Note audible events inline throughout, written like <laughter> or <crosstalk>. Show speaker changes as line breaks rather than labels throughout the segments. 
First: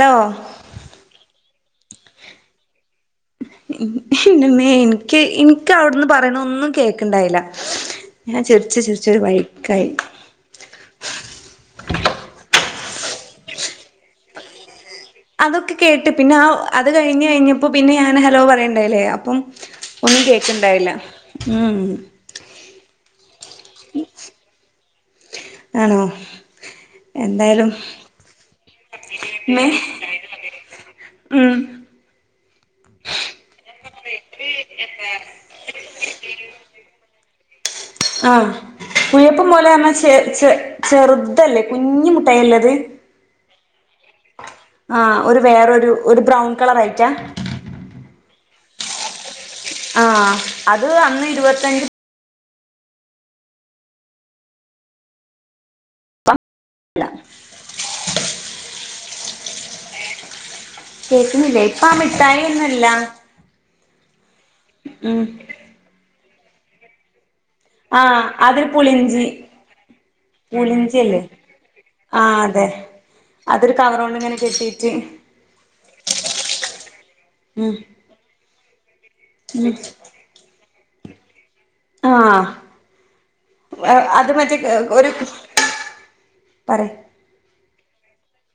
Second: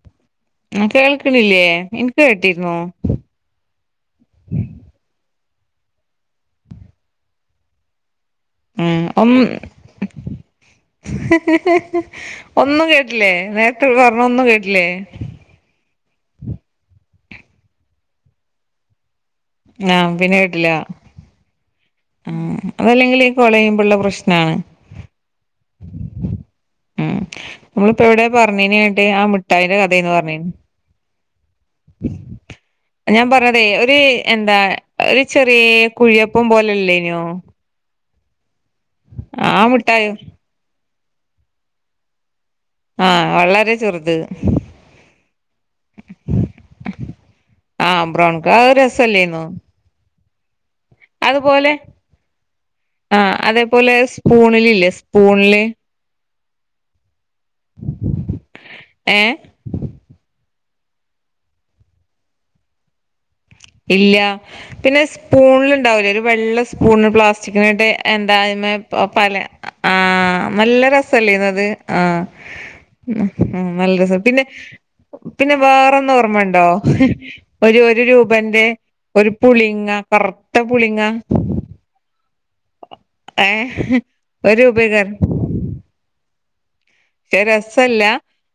Law
കേൾക്ണില്ലേ ഇൻക്ക് കേട്ടിര്നു
ങ്ഹ് ഇന്റമ്മേ ഇൻക്ക് ഇൻക്ക് അവിടന്ന് പറയണ ഒന്നും കേക്ണ്ടായില്ല
ഏഹ് ഒം
വഴിക്കായി
ഹ് ഹ് ഹ് ഒന്നും കേട്ട്ല്ലേ നേരത്തെ പറഞ്ഞൊന്നും കേട്ട്ല്ലേ
അതൊക്കെ കേട്ട് പിന്നെ ആഹ് അത് കഴിഞ്ഞഴിഞ്ഞപ്പോ പിന്നെ ഞാൻ ഹലോ പറയ്ണ്ടായില്ലേ അപ്പം
ആ
ഒന്നും കേക്ണ്ടായില്ല ഉം
അതല്ലെങ്കിലും ഈ കൊളെയ്യിം മ്ബോല്ലേ പ്രശ്നാണ്
ആണോ
ഉം
എന്തായാലും
ഇങ്ങള്പ്പെവിടെ പറഞ്ഞ്ഞിനങ്ങട്ട് ആ
മേ
മുഠായ്യിന്റെ കഥേണ് പറഞ്ഞീനു
ഉം
ഞാൻ പറഞ്ഞതേ ഒരു എന്താ ഒരു ചെറിയ കുഴിയപ്പം പോലെല്ലേനോ
ആ കുയപ്പം
ആ
പോലെഞ്ഞാ
മിഠായി
ചെ ചെ ചെറുതല്ലേ കുഞ്ഞു മുട്ടല്ലത്
ആഹ് വളരെ ചെറുത്
ആഹ് ഒരു വേറൊരു ഒരു ബ്രൗൺ കളർ ആയിട്ടാ
ആഹ് ബ്രൗൺക്ക് രസല്ലേനു
ആഹ് അത് അന്ന്
അതുപോലെ
ഇരുപത്തഞ്ച്
ആഹ് അതേപോലെ സ്പൂണില് ഇല്ലേ സ്പൂണില്
ല്ല
ഏഹ്
കേക്കുന്നില്ലേ ഇപ്പൊ ആ മിഠായൊന്നുല്ല
ഇല്ല പിന്നെ സ്പൂണില് ഇണ്ടാവൂലേ ഒരു വെള്ള സ്പൂണ് പ്ലാസ് ചിക്കനിട്ട്
ആഹ് അതൊരു
എന്താമ
പുളിഞ്ചി
പല ആഹ് നല്ല
പുളിഞ്ചിയല്ലേ
രസല്ലേന് അത് ആ
ആഹ് അതെ
ഉം
അതൊരു
നല്ല
കവറോണ്ട്
രസം
ഇങ്ങനെ
പിന്നെ
കെട്ടിട്ട്
പിന്നെ വേറൊന്ന് ഓർമ്മണ്ടോ
ഉം
ഒരു ഒരു രൂപേ ന്റെ ഒരു പുളിങ്ങ കറുത്ത പുളിങ്ങ
ആഹ്
ഏ
അത് മറ്റേ
ഒരു
ഒരു
രൂപയ്ക്കാരം
പറയ്
ക്ഷെ രസല്ല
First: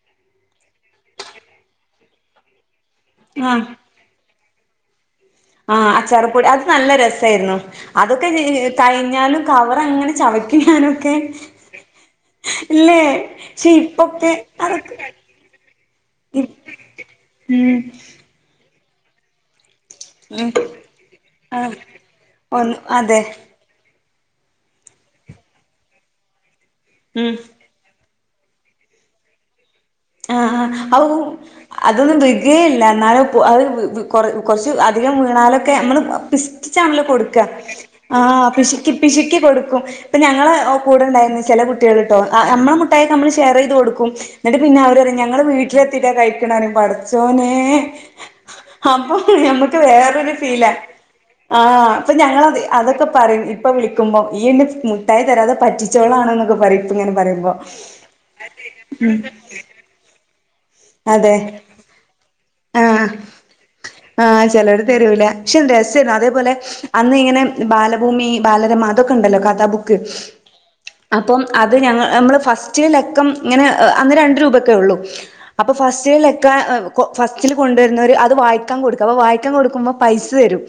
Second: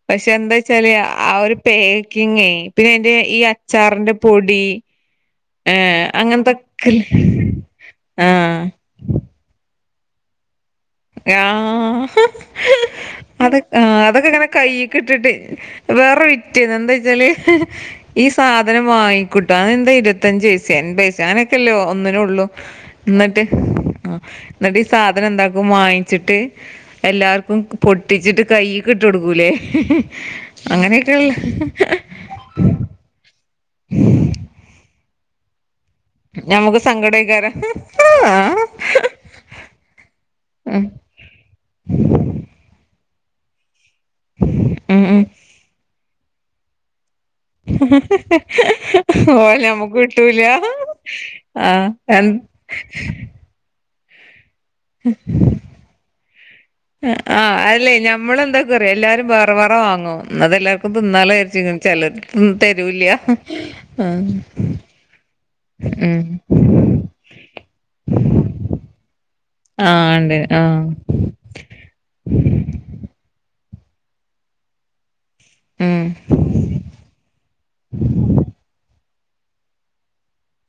പക്ഷെ എന്താ വച്ചാല് ആ ഒരു പേക്കിങ്ങേ പിന്നെ ഇത് ഈ
ആഹ്
അച്ചാറിന്റെ പൊടി
ആഹ്
ഏഹ്
അച്ചാറ്പ്പൊടി അത് നല്ല
അങ്ങനത്തൊക്കെ
രസമായിരുന്നു അതൊക്കെ
ആഹ്
കഴിഞ്ഞാലും കവർ അങ്ങനെ ചവയ്ക്കും ഞാനും
ആഹ് ഹ് ഹ് അതൊ
പക്ഷെ
അതൊക്കെ
ഇപ്പൊക്കെ
ഇങ്ങനെ കൈ
അതൊക്കെ
കിട്ടിട്ട് വേറെ വിറ്റ് എന്താ വെച്ചാല്
ഉം
ഈ സാധനം വാങ്ങിക്കൂട്ടാ അതെന്താ ഇ ഇരുപത്തഞ്ച്
ഉം
പൈസ അൻ പൈസ അങ്ങനൊക്കെല്ലേ
ആഹ്
ഒന്നിന് ഉള്ളൂ
ഒന്ന് അതെ
എന്നിട്ട് ന്നിട്ട് ഈ സാധനം എന്താക്കും വാങ്ങിച്ചിട്ട്
ഉം
എല്ലാർക്കും പൊട്ടിച്ചിട്ട് കൈയ്യീക് ട്ട് കൊടുക്കൂലേ
ആഹ് ആഹ് ഔ
അങ്ങനെയൊക്കെയുള്ള
അതൊന്നും വീകേല്ല എന്നാല അത് കുറച്ച് ധികം വീണാലൊക്കെ നമ്മള്
നമുക്ക്
പിശ്ക്കീട്ടാ
സങ്കടം
കൊട്ക്ക
ആയിക്കാരം ആ
ആഹ് പിശ്ക്കി പിശ്ക്കി ക്കെ കൊടുക്കും ഇപ്പൊ ഞങ്ങളെ
ഉം
കൂടെണ്ടായിരുന്നു ചില കുട്ടികൾ ട്ടോ നമ്മളെ മുട്ടായി നമ്മള് ഷെയർ ചെയ്ത് കൊടുക്കും എന്നിട്ട് പിന്നെ അവര്
ഉം
റയും
ഉം
ഞങ്ങള് വീട്ടിലെത്തിട്ടാ കഴിക്കണേ റഞ്ഞ് പാടും ച്ചോനെ അപ്പൊ
ഓലെ
ഞമ്മക്ക്
നമ്മുക്ക്
വേറൊരു
കിട്ടൂല
ഫീലാ ആഹ് അപ്പൊ ഞങ്ങളത് അതൊക്കെ പറയും ഇപ്പൊ വിളിക്കുമ്പോ ഈ ഇന്നെ മുട്ടായി തരാതെ പറ്റിച്ചോളാണ്ന്നൊക്കെ പറയും ഇപ്പ
ആ
ഇങ്ങനെ പറയുമ്പോ
ആഹ് അല്ലേ ഞമ്മള് എന്തൊക്കും അറിയോ എല്ലാരും വേറെ വേറെ വാങ്ങും എന്ന അതെല്ലാർക്കും
അതെ
തിന്നാലൊ വിചാരിച്ച് ചില
ആഹ്
തരൂല്യാ ആഹ്
തരൂല പക്ഷെ രസേന്ന്
ഉം
അതേപോലെ അന്ന് ഇങ്ങനെ ബാലഭൂമി ബാലരമ അതൊക്കെ ഉണ്ടല്ലോ കഥാബുക്ക്
ആഹ് ഇണ്ട് ആഹ്
അപ്പം അത് ഞങ്ങ നമ്മള് ഫസ്റ്റ ലക്കം ഇങ്ങനെ അന്ന് രണ്ട് രൂപഒക്കെ ഉള്ളൂ അപ്പൊ
ഉം
ഫസ്റ്റ്ലെ ലക്കം ഫസ്റ്റിൽ കൊണ്ടുവരുന്നോര് അത് വായിക്കാൻ കൊട്ക്കും അപ്പൊ വായിക്കാൻ കൊടുക്കുമ്പോ പൈസ തരും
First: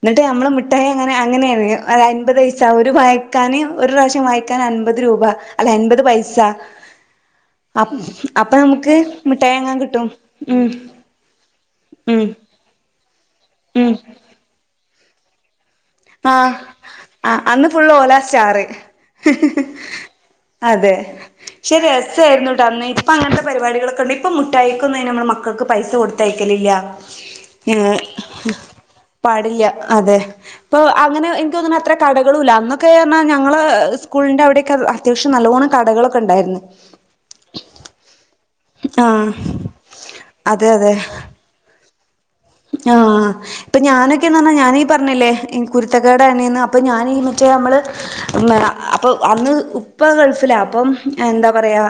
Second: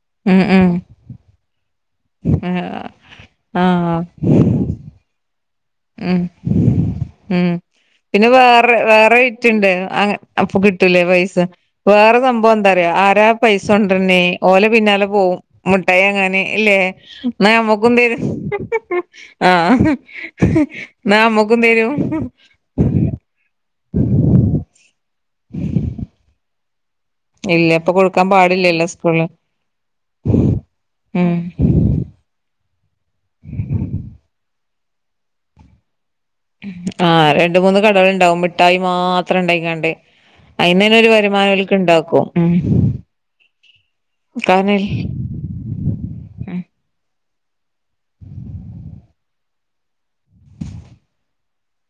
ഇന്നിട്ട്
ഉം
നമ്മൾ
ഉം
മുട്ടായി വാങ്ങാന് അങ്ങനെന്ന് അൻപത് പൈസ
ആഹ്
ഒരു വായക്കാന് ഒരു പ്രാശ്യം വായി കാൻ
ആഹ്
അൻപത് രൂപ അല്ല അമ്പത്
ഉം
പൈസ
ഉം
അ
പിന്നെ
അപ്പൊ
വേറെ
നമുക്ക്
വേറെ
മിഠായി
വിറ്റ്ണ്ട്
വാങ്ങാൻ
അ
കിട്ടും
അപ്പൊ
ഉം
കിട്ടൂലേ പൈസ വേറെ
ഉം
സംഭവം എന്താ അറിയോ ആരാ പൈസ
ഉം
കൊണ്ടര്ണ്ണ് ഓലെ പിന്നാലെ പോവും മുട്ടായി വാങ്ങാന്
ആഹ്
ഇല്ലേ
ആഹ്
ഇന്നാ
അന്ന് ഫുള്ള്
നമ്മക്കും
ഓലാ
തെരും
സ്റ്റാറ്
ആഹ ഇന്നാ നമ്മക്കും തരും
പൈസ ആയിരുന്നുട്ടാ അന്ന് ഇപ്പൊ അങ്ങനത്തെ പരിപാടികളൊക്കെണ്ട് ഇപ്പ മുട്ടായിക്കൊന്നും അയിന് നമ്മൾ മക്കൾക്ക് പൈസ കൊടുത്തയക്കലില്ല
ഇല്ല ഇപ്പൊ
ഏഹ്
കൊടുക്കാൻ പാടില്ലല്ലോ സ്കൂളില്
പാടില്ല അതെ ഇപ്പൊ അങ്ങനെ
ഉം
ഇനിക്കോന്ന്ണ് അത്ര കടകളും ഇല്ല അന്നൊക്കെ പറഞ്ഞാൽ ഞങ്ങള് സ്കൂളിന്റെ അവിടെക്ക അത്യാശ്യം നല്ലോണ്ണം കടകളൊക്കെ ഉണ്ടായിരുന്നു
ആ രണ്ട് മൂന്ന് കടകൾ ഉണ്ടാവും മിഠായി
ആഹ്
മാത്രം ഇണ്ടായികാണ്ട്
അതെ
അയിന്നെനെ ഒരു വരു മാനം ഓൽക്ക്ണ്ടാക്കും
ആഹ ഇപ്പൊ ഞാനൊക്കെന്ന് പറഞ്ഞാ
കാരണം
ഞാനീ പറഞ്ഞില്ലേ കുരുത്തക്കേടാണ്ന്ന്
ഉം
അപ്പോൾ ഞാൻ ഈ മറ്റേ നമ്മൾ അപ്പ അന്ന് ഇപ്പ ഗൾഫിലാ അപ്പം എന്താ പറയാ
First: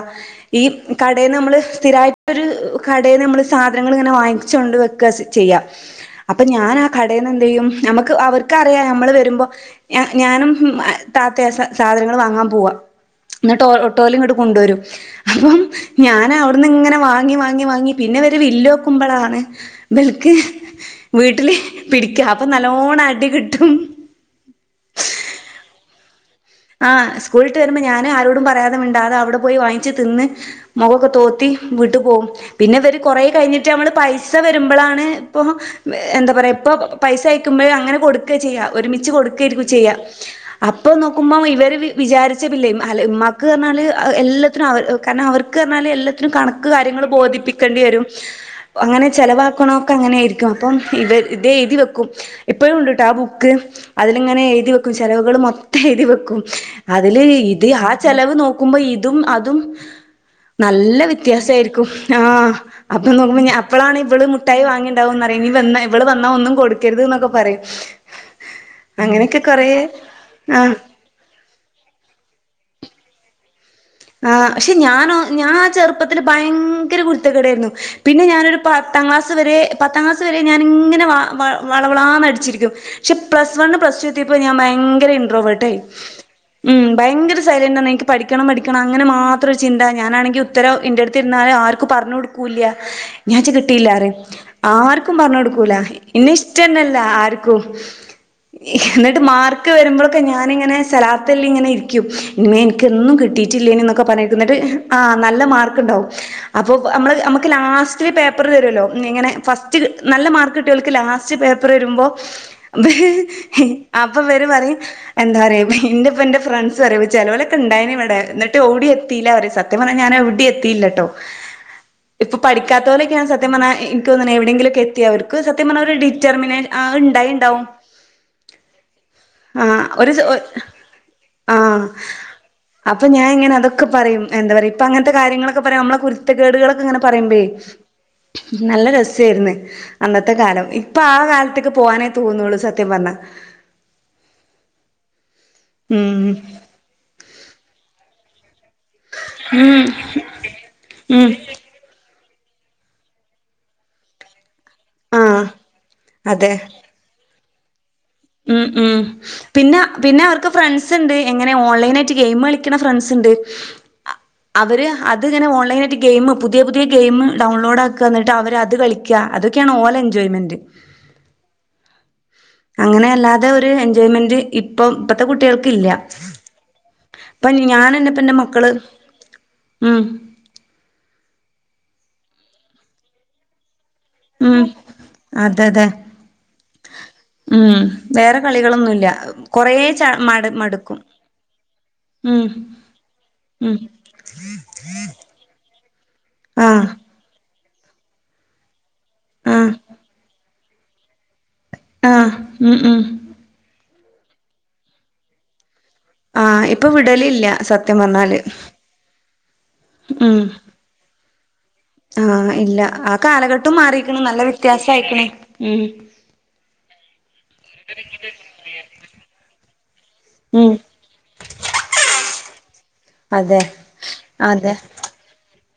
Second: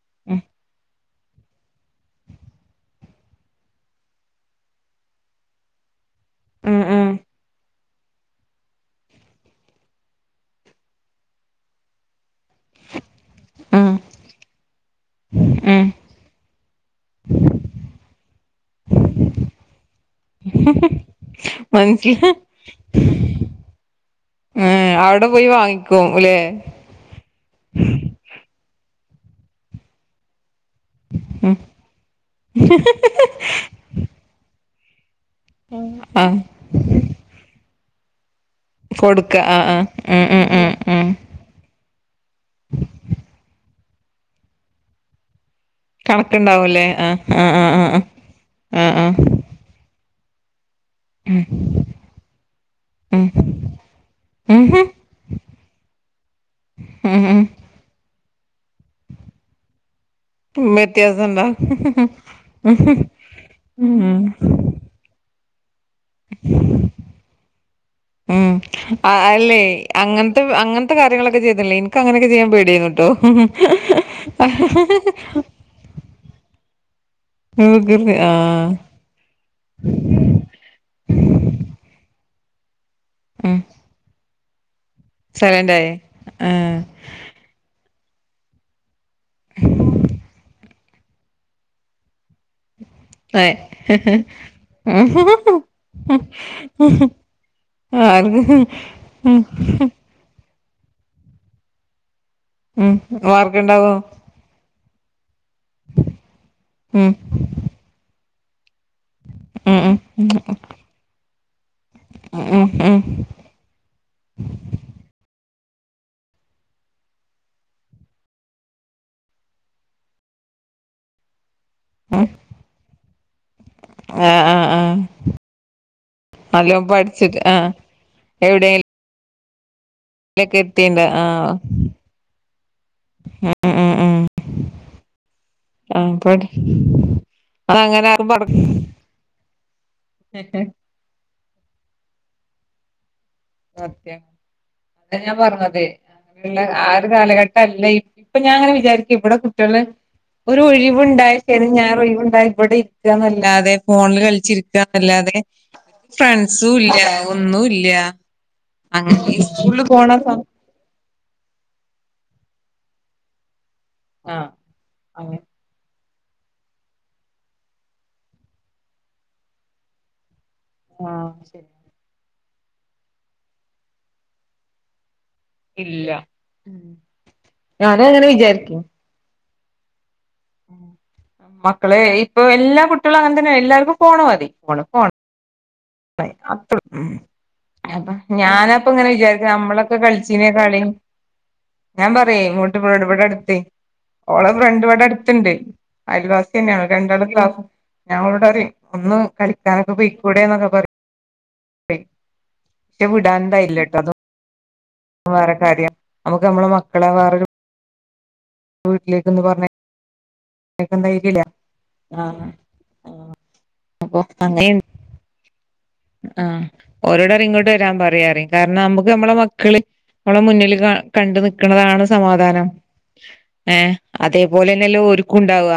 ഈ കടേന്ന് നമ്മൾ സ്ഥിരമായിട്ടൊരു കടേന്ന് നമ്മൾ സാധനങ്ങൾ ഇങ്ങനെ വാങ്ങിച്ചുകൊണ്ട് വയ്ക്കാ ചെ ചെയ്യാ അപ്പൊ ഞാൻ
ഉം
ആ
ഉം
കടേന്ന് എന്ത് ചെയ്യും നമുക്ക് അവർക്ക്റിയാ നമ്മള് വരുമ്പോ ഞാനും താത്തയാ സാധനങ്ങൾ വാങ്ങാൻ പോവാ ഇന്നിട്ട്
ഉം ഉം
ഓട്ടോലിങ്ങട്ട് കൊണ്ടുവരും അപ്പം
ഉം
ഞാനാ അവിട്ന്ന് ഇങ്ങനെ വാങ്ങി വാങ്ങി വാങ്ങി പിന്നെ ഇവര് വില്ലോക്കുമ്പളാണ് ഇബൽ ക്ക് വീട്ടിൽ
മനസ്സില
പിടിക്കാ അപ്പം നല്ലോണ്ണം അടി കിട്ടും
ഏഹ് അവിടെ പോയി വാങ്ങിക്കും ലെ
ആ സ്കൂളിട്ട് വരുമ്പോ ഞാന് ആരോടും പറയാതെ മിണ്ടാതെ അവിടെ പോയി വാങ്ങിച്ച് തിന്ന് മൊകം ഒക്കെ തോത്തി
ഉം
വീട്ട് പോവും പിന്നെ ഇവര് കുറേ കഴിഞ്ഞിട്ട് നമ്മള് പൈസ വരുമ്പളാണ് ഇപ്പോൾ എന്താ
ആഹ്
പറയ ഇപ്പ പൈസ അയക്കുമ്പഴ് അങ്ങനെ കൊടുക്കാ ചെയ്യാ ഒരുമിച്ച്
കൊടുക്ക
കൊടുക്കേരിക്കും
ആഹ്
ചെയ്യ
ആഹ്
അപ്പൊ
ഉം ഉം ഉം
നോ
ഉം
ക്കുമ്പോ ഇവര് വിചാരിച്ച ബില്ല് അല്ല ഉമ്മാക്ക് പറഞ്ഞാല് എല്ലാത്തിനും അവർ കാരണം അവർക്ക് ക്ക് പറഞാല് എല്ലാത്തിനും കണക്ക്
കണക്കുണ്ടാവുംല്ലേ
കാര്യങ്ങൾ
ആഹ് ആഹ് ആഹ്
ബോധിപ്പിക്കേണ്ടി വെരും
ആഹ് ആഹ് ആഹ്
അങ്ങനെ
ആഹ്
ചെലവാക്കണൊ ക്ക അങ്ങനെ ആയിരിക്കും അപ്പം ഇവ ഇത് എയ്തി വെക്കും ഇപ്പഴും ഇണ്ട് ട്ടാ ആ
ഉം
ബുക്ക് അതിലിങ്ങനെ
ഉം
എഴുതി
ഹും
വെക്കും ചെലവുകൾ മൊ വെക്കും അതില്
ഉം ഉം
ഇത് ആ ചെലവ് നോക്കുമ്പോ ഇതും അതും നല്ല
വ്യത്യാസണ്ടോ
വ്യത്യാസായ്രിക്കും ആഹ് അപ്പൊ നോക്കുമ്പോ ഞ അപ്പളാണ് ഇവള്
ഉം
മുട്ടായി വാങ്ങി വാങ്ങുന്നറിണ് ഇനി വന്ന് ഇവള് വന്നാ ഒന്നും കൊടുക്കരുത് ന്നൊക്കെ പറയും
ഉം
അങ്ങനെയൊക്കെ
അല്ലേ
കൊറേ
അങ്ങനത്തെ കാര്യങ്ങളൊക്കെ
ആഹ്
അങ്ങനത്തെ കാര്യങ്ങൾ ചെയ്തില്ലേ ഇനിക്ക് അങ്ങനൊക്കെ ചെയ്യാൻ പേടിയേന്നു ട്ടോ
ആ ക്ഷെ ഞാനോ ഞാൻ ആ ചെറുപ്പത്തിൽ ഭയങ്കര കുരുത്തക്കേടേരുന്നു പിന്നെ ഞാനൊരു പ പത്താം ക്ലാസ് വരെ പത്താം ക്ലാസ് വരെ ഞാൻ ഇങ്ങനെ വളവളാന്നടിച്ചിരിക്കും പക്ഷെ പ്ലസ്
ഉം
വണ് പ്ലസ് ടു എത്തിപ്പ ഞാൻ ഭയങ്കര
സൈലന്റ്
ഇൻറ്രോവേർട്ടായി
ആയേ
ഉം
ആഹ്
ഭയങ്കര സൈലന്റെന് എനിക്ക് പഠിക്കണം പഠിക്കണം അങ്ങനെ മാത്രം ചിന്ത ഞാനാണെങ്കിൽ ഉത്തര ഇന്റ ടുത്തിരുന്നാല ആർക്ക് പറഞ്ഞു കൊടു കൂല്യ ഞാ
അതെ
ച്ച്കിട്ടിയില്ലറയും ആർക്കും പറഞ്ഞ കൊടുക്കൂല ഇന്നെ ഇഷ്ടന്നല്ല ആർക്കും
ആർക്ക്
എന്നിട്ട്
ഉം
മാർക്ക് വരുമ്പോ ക്ക് ഞാനിങ്ങനെസൊലാത്ചൊല്ലിങ്ങനെ ഇരിക്കും ഇമ്മേ
ഉം
എനിക്കന്നും കിട്ടീട്ടില്ലേനു
മാർക്ക്ണ്ടാവോ
ന്നൊക്കെ പറഞ്ഞിട്ട്- ഞ് ന്നിട്ട് ആ നല്ല മാർക്ക് ഉണ്ടകും അപ്പോ നമ്മൾ
ഉം
നമ്മ ക്ക് ലാസ്റ്റില് പേപ്പർ തരോല്ലോ ഇങ്ങനെ ഫസ്റ്റ്
ഉം ഉം
നല്ല മാർക്ക് കിട്ട്യോല്ക് ലാസ്റ്റ് പേപ്പർ തരുമ്പോ
ഉം ഉം ഉം
അപ്പൊ ഇവര് പറയും എന്താറയ എന്റെപ്പൊ എന്റെ ഫ്രണ്ട്സ് പറയും ചെലൊലൊക്കെഉണ്ടായിന്ന് വിടെ ന്നിട്ട് എവിടിം എത്തിയില്ല പറയും സത്യം പറഞ്ഞാൽ ഞാൻ എവിടിം എത്തിയില്ലട്ടോ ഇപ്പൊ പഠിക്കാത്ത പോലൊെക്കെയാണ് സത്യം പറഞാ എനിക്ക്തോന്നണത്
ആഹ് ആഹ്
എവിടെയെങ്കിലൊക്കെ
ആഹ്
എത്തിയത് അവർക്ക് സത്യം പറഞ്ഞ ഒരു ഡിറ്റർമിനേഷൻ ആഹ് ണ്ടായി ണ്ടാവും
എവിടെയ
ആ ഒരു ചോ ആഹ് അപ്പ ഞാന
ഉം
ഇങ്ങനെതൊക്കെ
ഉം ഉം
പറയും എന്താ പറയാ ഇപ്പ അങ്ങനത്തെ കാര്യങ്ങളക്കെ പറയും നമ്മള കുരുത്തക്കേടുകളൊക്കെങ്ങെ പറയുംപേ
ആ <unintelligible>
നല്ല രസേരുന്നു അന്നത്തെ കാലം ഇപ്പൊ ആ കാലത്തേക്ക് പോവാനേ തോന്നുന്നുള്ളൂ സത്യം പറഞ്ഞ
സത്യം ഇതാഞാ പറഞ്ഞത്
ഉം
അങ്ങനെയുള്ള ആ ഒരു കാലഘട്ട അല്ല ഇപ്പൊ ഞാൻ അങ്ങനെ വിചാരിക്കും ഇവിടെ കുട്ടികള്
ഉം
ഒരു
ഉം
ഒഴിവുണ്ടായി ശനി ഞായർ ഒഴിവുണ്ടായിക്കോട്ടെ ഇവിടെ ഇരിക്കന്നല്ലാതെ ഫോണിൽ കളിച്ചിരിക്ക ന്നല്ലാതെ
ആഹ്
ഫ്രണ്ട്സും ഇല്ല ഒന്നും ഇല്ല
ആഹ് ആഹ്
അങ്ങനെ സ്കൂളിൽ
പിന്നെ
പോണ
പിന്നെ
സം
അവർക്ക് ഫ്രണ്ട്സ് ഉണ്ട് എങ്ങനെ ഓൺലൈൻനായിട്ട് ഗെയിം കളിക്കുന്ന ഫ്രണ്ട്സ് ഉണ്ട്
ആ
അവര്
അങ്ങനെ
അതുങ്ങനെ ഓൺലൈനായിട്ട് ഗെയിം പുതിയ പുതിയ ഗെയിം ഡൗൺലോഡ് ആക്കുക എന്നിട്ട് അവര് അത് കളിക്കുക അതൊക്കെയാണ് ഓലെ എൻജോയ്മെന്റ്
ആഹ് ശരി
അങ്ങനെയല്ലാതെ ഒരു എൻജോയ്മെന്റ് ഇപ്പം ഇപ്പത്തെ കുട്ടികൾക്ക് ഇല്ല പ്പം
ഞാനും
ഞാനന്നെപ്പ
അങ്ങനെ
ന്റെ മക്കള്
വിചാരിക്കും
ഉം
മക്കളെ ഇപ്പൊ എല്ലാ കുട്ടികളും അങ്ങനെ തന്നെയാ എല്ലാവർക്കും ഫോണ് മതി
ഉം
ഫോണ് ഫോൺ
അതെ അതെ ഉം വേറെ
<unintelligible> ഞാനപ്പൊ
കളികളൊന്നുല്ല
ഇങ്ങനെ വിചാരി ക്കും
കൊറേ
നമ്മളൊക്കെ
ച മട്
കളിച്ചീനേ കളി
മടുക്കും
ഞാൻ പറയാ
ഉം
ഇങ്ങോട്ട് വാ ഇവിടെടുത്തു
ഉം
ഓളെ ഫ്രണ്ട് ഇവിടെ അടുതുണ്ട് അയൽവാസി തന്നെയ
ആഹ്
രണ്ടാളും ഒരേ ക്ലാസ്സിലാ ഞാൻ അവളോട്‌ പറയും ഒന്ന്
ആഹ്
കളിക്കാനൊക്കെ പോ യിക്കൂടെ എന്നൊക്കെ പറയും
ആഹ് ഉം
പക്ഷെ
ഉം
വിടാൻണ്ടായില്ലട്ടോ അത വേറെ കാര്യം
ആ
നമുക്ക് നമ്മളെ
ഇപ്പൊ വിടലില്ല സത്യം പറഞ്ഞാല്
വീട്ടിലേക്കൊന്ന് പറഞ്ഞയ
ഉം
പ്പം ധൈര്യല്ല
ആഹ് ഇല്ല ആ കാലഘട്ടം
അപ്പൊ
മാറിക്കുണ് നല്ല
അങ്ങനെയുണ്ട്
വ്യത്യാസം ആയി ക്ക് ണ് ഉം
ആഹ് ഓലോഡ് പറയും ഇങ്ങോട്ട് വരാൻ പറയ് പറയും കാരണം നമ്മുക്ക് നമ്മളെ മക്കള് നമ്മളെ മുന്നിൽ
ഉം
കാ കണ്ടു നിക്കണതാണ് സമാധാനം
അതെ
ഏഹ്
അതെ
അതേപോലെന്നെല്ലോ ഓല്ക്കും ഉണ്ടാവുക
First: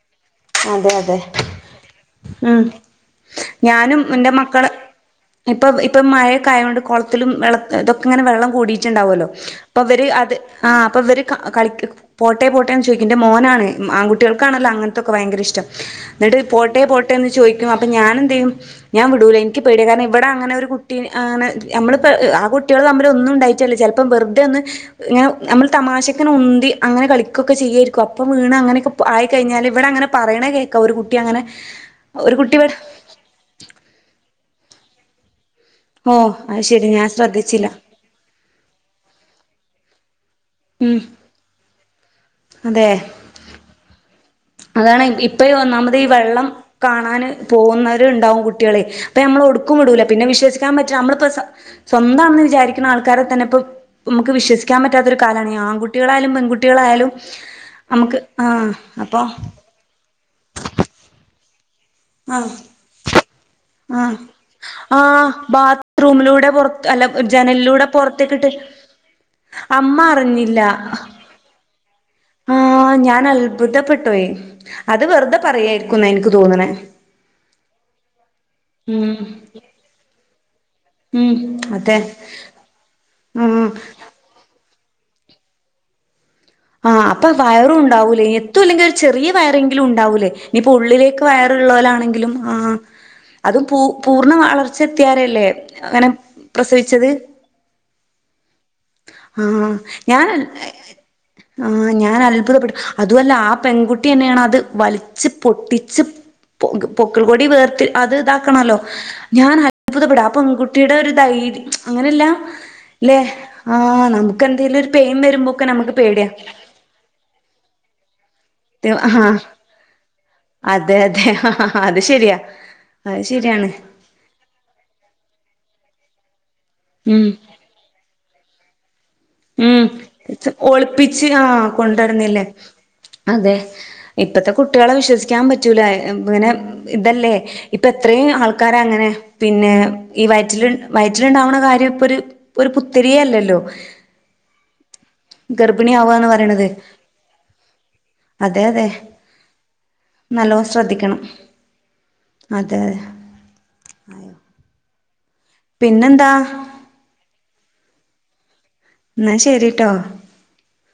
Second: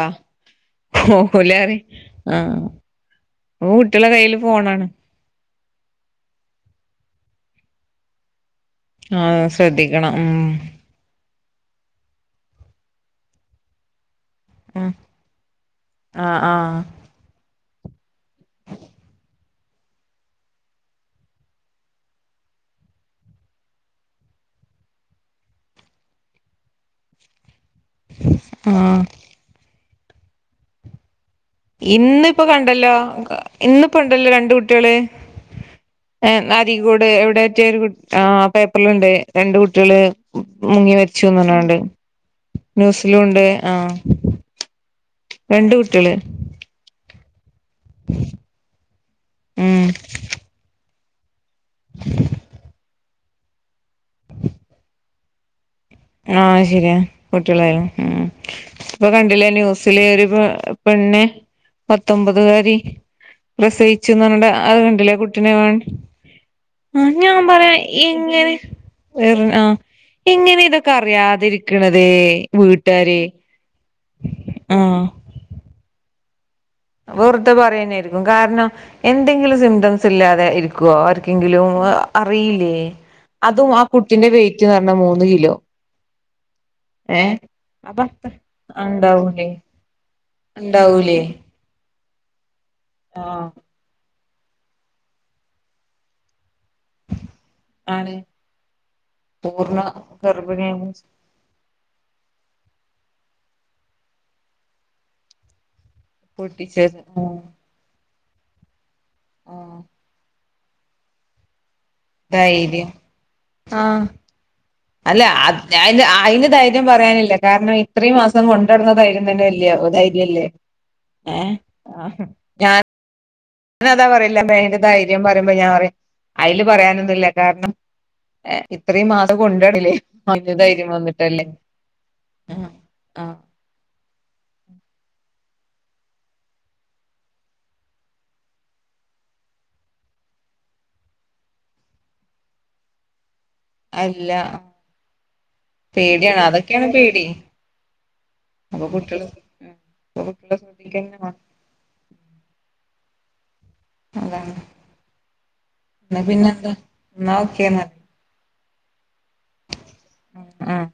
അതെ അതെ
ഓല് ആഹ
ഉം
ഓ
ഞാനും
കുട്ടികളെ
എന്റെ
കയ്യിൽഫോ
മക്കള്
ണാണ്
ഇപ്പൊ ഇപ്പം മഴയൊക്കെ ആയോണ്ട് കൊളത്തിലും വെള്ള ഇതൊക്കെങ്ങനെ വെള്ളം കൂടിട്ട് ഇണ്ടാവൊല്ലോ
ആഹ്
അപ്പൊ ഇവര്
ശ്രദ്ധിക്കണം
അത്
ഉം
ആഹ് അപ്പൊ ഇവര് കളിക്കാൻ പോട്ടേ പോട്ടേന്ന് ചോയ്ക്കും ഇന്റെ മോനാണ് ആൺ കുട്ടികൾക്കാണല്ലോ
ഉം
അങ്ങനെ ത്തൊക്കെ ഭയങ്കര ഇഷ്ടം എന്നിട്ട്
ആഹ് ആഹ്
പോട്ടേ പോട്ടെ എന്ന് ചോയ്ക്കും അപ്പൊ ഞാനെന്ത് ചെയ്യും ഞ്ഞാം വിടൂല ഇനിക്ക് പേടിയ കാരണം ഇവിടെ അങ്ങനെ ഒരു കുട്ടി അങ്ങനെ ആ കുട്ടികള് തമ്മിൽ ഒന്നും ഉണ്ടായി ട്ടല്ല ചെലപ്പോ വെറുതെ ഒന്ന് ഇങ്ങനെ നമ്മള് തമാശക്കൊന്നു ഉന്തി അങ്ങനെ കളി ക്കൊക്കെ ചെയ്യുവായിരിക്കും അപ്പം വീണ അങ്ങെനെക്കെ
ആഹ്
ആയിക്കഴിഞ്ഞാല് ഇവടങ്ങനെ പറയ്ണേ കേക്കാം ഒരു കുട്ടി അങ്ങനെ
ഇന്ന്
ഒരു
ഇപ്പോ
കുട്ടി ഇവിടെ
കണ്ടല്ലോ ഇന്ന്പ്പോ ഇണ്ടല്ലോ രണ്ട് കുട്ടികള്
ഓ
ഏം
അത് ശരി
അരീക്കോട്
ഞാൻ
എവിടെയെറ്റെ
ശ്രദ്ധിച്ചില്ല
ഒരു കു ആഹ് പേപ്പറ്ല്ണ്ട് രണ്ട് കുട്ടികള് മുങ്ങി
ഉം
മരിച്ചൂന്ന് പറഞ്ഞുങ്ങാണ്ട്
അതെ
ന്യൂസിലുംണ്ട് ആഹ്
അതാണ് ഇപ്പയി
രണ്ട്
ഒന്നാമത് ഈ
കുട്ടികള്
വെള്ളം കാണാന് പോകുന്നവര് ഇണ്ടാകും കുട്ടികള് ഇപ്പൊ നമ്മള് ഒവ്ട്ക്കും
ഉം
വിടൂല്ല പിന്നെ വിശ്വസിക്കാൻ പറ്റ്ണ നമ്മളിപ്പോ സ്വ സ്വന്താണെന്ന് വിചാരിക്കുന്ന ആൾക്കാരെ തന്നെ ഇപ്പോ നമുക്ക് വിശ്വസിക്കാൻ പറ്റാത്തൊരു കാലമാണ് ഈ ആൺകുട്ടി
ആഹ് അത് ശരിയാ കുട്ടികളെ
നമുക്ക്
ഉം
ആഹ്
ഇപ്പൊ
അപ്പൊ
കണ്ടില്ലേ ന്യൂസി ല് ഒരു പെണ്ണ് പത്തൊമ്പതു
ആഹ്
കാരി
ആഹ്
പ്രസവിച്ചൂന്ന് പറഞ്ഞിട്ട് അഹ് കണ്ടില്ലേ ആ
ആഹ്
കുട്ടിനെ വാങ്ങി
ബാത്റൂമിലൂടെ പുറത്ത് അല്ല
ആ ഞാൻ പറയാ
ജനലിലൂടെ
ഈ
പുറത്തേക്കിട്ട്
എങ്ങനെ ആ
അമ്മ
എങ്ങനെ ഇതൊക്കെ
അറിഞ്ഞില്ല
അറിയാതിരിക്ക്ണത്
ആഹ്
വീട്ടാര്
ഞാൻ അത്ഭുതപ്പെട്ടോയി
ആഹ്
ക്കും ന്നാ ഇനിക്ക് തോന്നണെ
വെറുതെ പറയേന്നായിരിക്കും കാരണം
ഉം
എന്തെങ്കിലും സിംറ്റംസ് ഇല്ലാതെ ഇരിക്കോ?
ഉം
ആർക്കെങ്കിലും
അതെ
അറിയില്ലേ?
ഉം
അതും ആ കുട്ടിന്റെ വെയിറ്റ് പറഞ്ഞാ മൂന്ന് കിലോ
ആഹ്
ഏ
അപ്പം വയറും
അപ്പൊ
ഉണ്ടാവൂല്ലേ? എത്തും അല്ലെങ്കിലും ഒരു ചെറിയ
ഉണ്ടാവൂലേ
വയറെ ങ്കിലും ഉണ്ടാവൂല്ലേ ഇനിയിപ്പോ
ഉണ്ടാവൂലേ
ഉള്ളിലേക്ക് വയറുള്ളവരാണെങ്കിലും ആ
ആ
അതും പൂ പൂർണ്ണ വളർച്ചെത്തിയാരല്ലേ ഇങ്ങനെ പ്രസവി ച്ചത്?
ആണ്
ആ
പൂർണ്ണ
ഞന്
ഗർഭിണിയ
ആഹ് ഞാൻ അത്ഭുതപ്പെട്ടു അതവല്ല ആ പെൺകുട്ടി തന്നെയാണ് അത് വലിച്ച് പൊട്ടിച്ച് പൊ
പൊട്ടിച്ചത് ആ
പൊക്കിൾകൊടി വേർത്തി അത് ഇതാക്കണല്ലോ? ഞാൻ
ആ
അത്ഭുതപ്പെട്ട് ആ പെൺകുട്ടിയുടെ ഒരു ധൈര്യം അങ്ങനെല്ല
ധൈര്യം
ഇല്ലെ? ആ നമുക്ക് എന്തേലും ഒരു പെയിൻ
അല്ല അത്
വരുമ്പോക്കെന്നെ നമുക്ക്
അതിന്
പേടിയ
അതിന് ധൈര്യം പറയാനില്ല കാരണം <unintelligible> ഇത്രയും മാസം കൊണ്ട് നട്ന്ന ധൈര്യം തന്നെയില്യ അപ്പൊ ധൈര്യല്ലേ?
അതെ
ഏഹ് ഞാൻ
അഹ് ശരിയാണ്
ഞന് അതാ പറയല് അയിന്റെ ധൈര്യം പറയുമ്പം ഞാൻ പറയും അയില്
ഉം
പറയാനൊന്നൂല്യ കാരണം ഏഹ് ഇത്രയും മാസം
ഉം
കൊണ്ടുനടന്നില്ലേ അതിന് ധൈര്യം
ഒളിപ്പിച്ച് ആ
വന്നിട്ടല്ലേ
കൊണ്ടട്ന്നില്ലേ?
ആഹ് ആഹ്
അതെ ഇപ്പത്തെ കുട്ടികളെ വിശ്വസിക്കാൻ പറ്റൂല ഇങ്ങനെ ഇതല്ലേ ഇപ്പൊ എത്രേ ആൾക്കാര അങ്ങനെ പിന്നെ ഈ വയറ്റില് വയറ്റിലുണ്ടാവണ കാര്യം ഇപ്പൊരു ഇപ്പൊരു പുത്തിരിയെ അല്ലല്ലോ?
അല്ല
ഗർഭിണിയാവാന്ന്
പേടിയാണ്
പറയ്ണത്
അതൊക്കെയാണ് പേടി
അതെ അതെ
അപ്പൊ കുട്ടികള് ഉം അപ്പൊ കുട്ടികളെ
നല്ലോണം
ശ്രദ്ധിക്കന്നെ
ശ്രദ്ധിക്കണം
വേണം
അതെ
അതാണ് ഇന്ന പിന്നെന്താ ഇന്ന ഓക്കെന്ന
ഇന്ന ശരിട്ടോ?
ആഹ്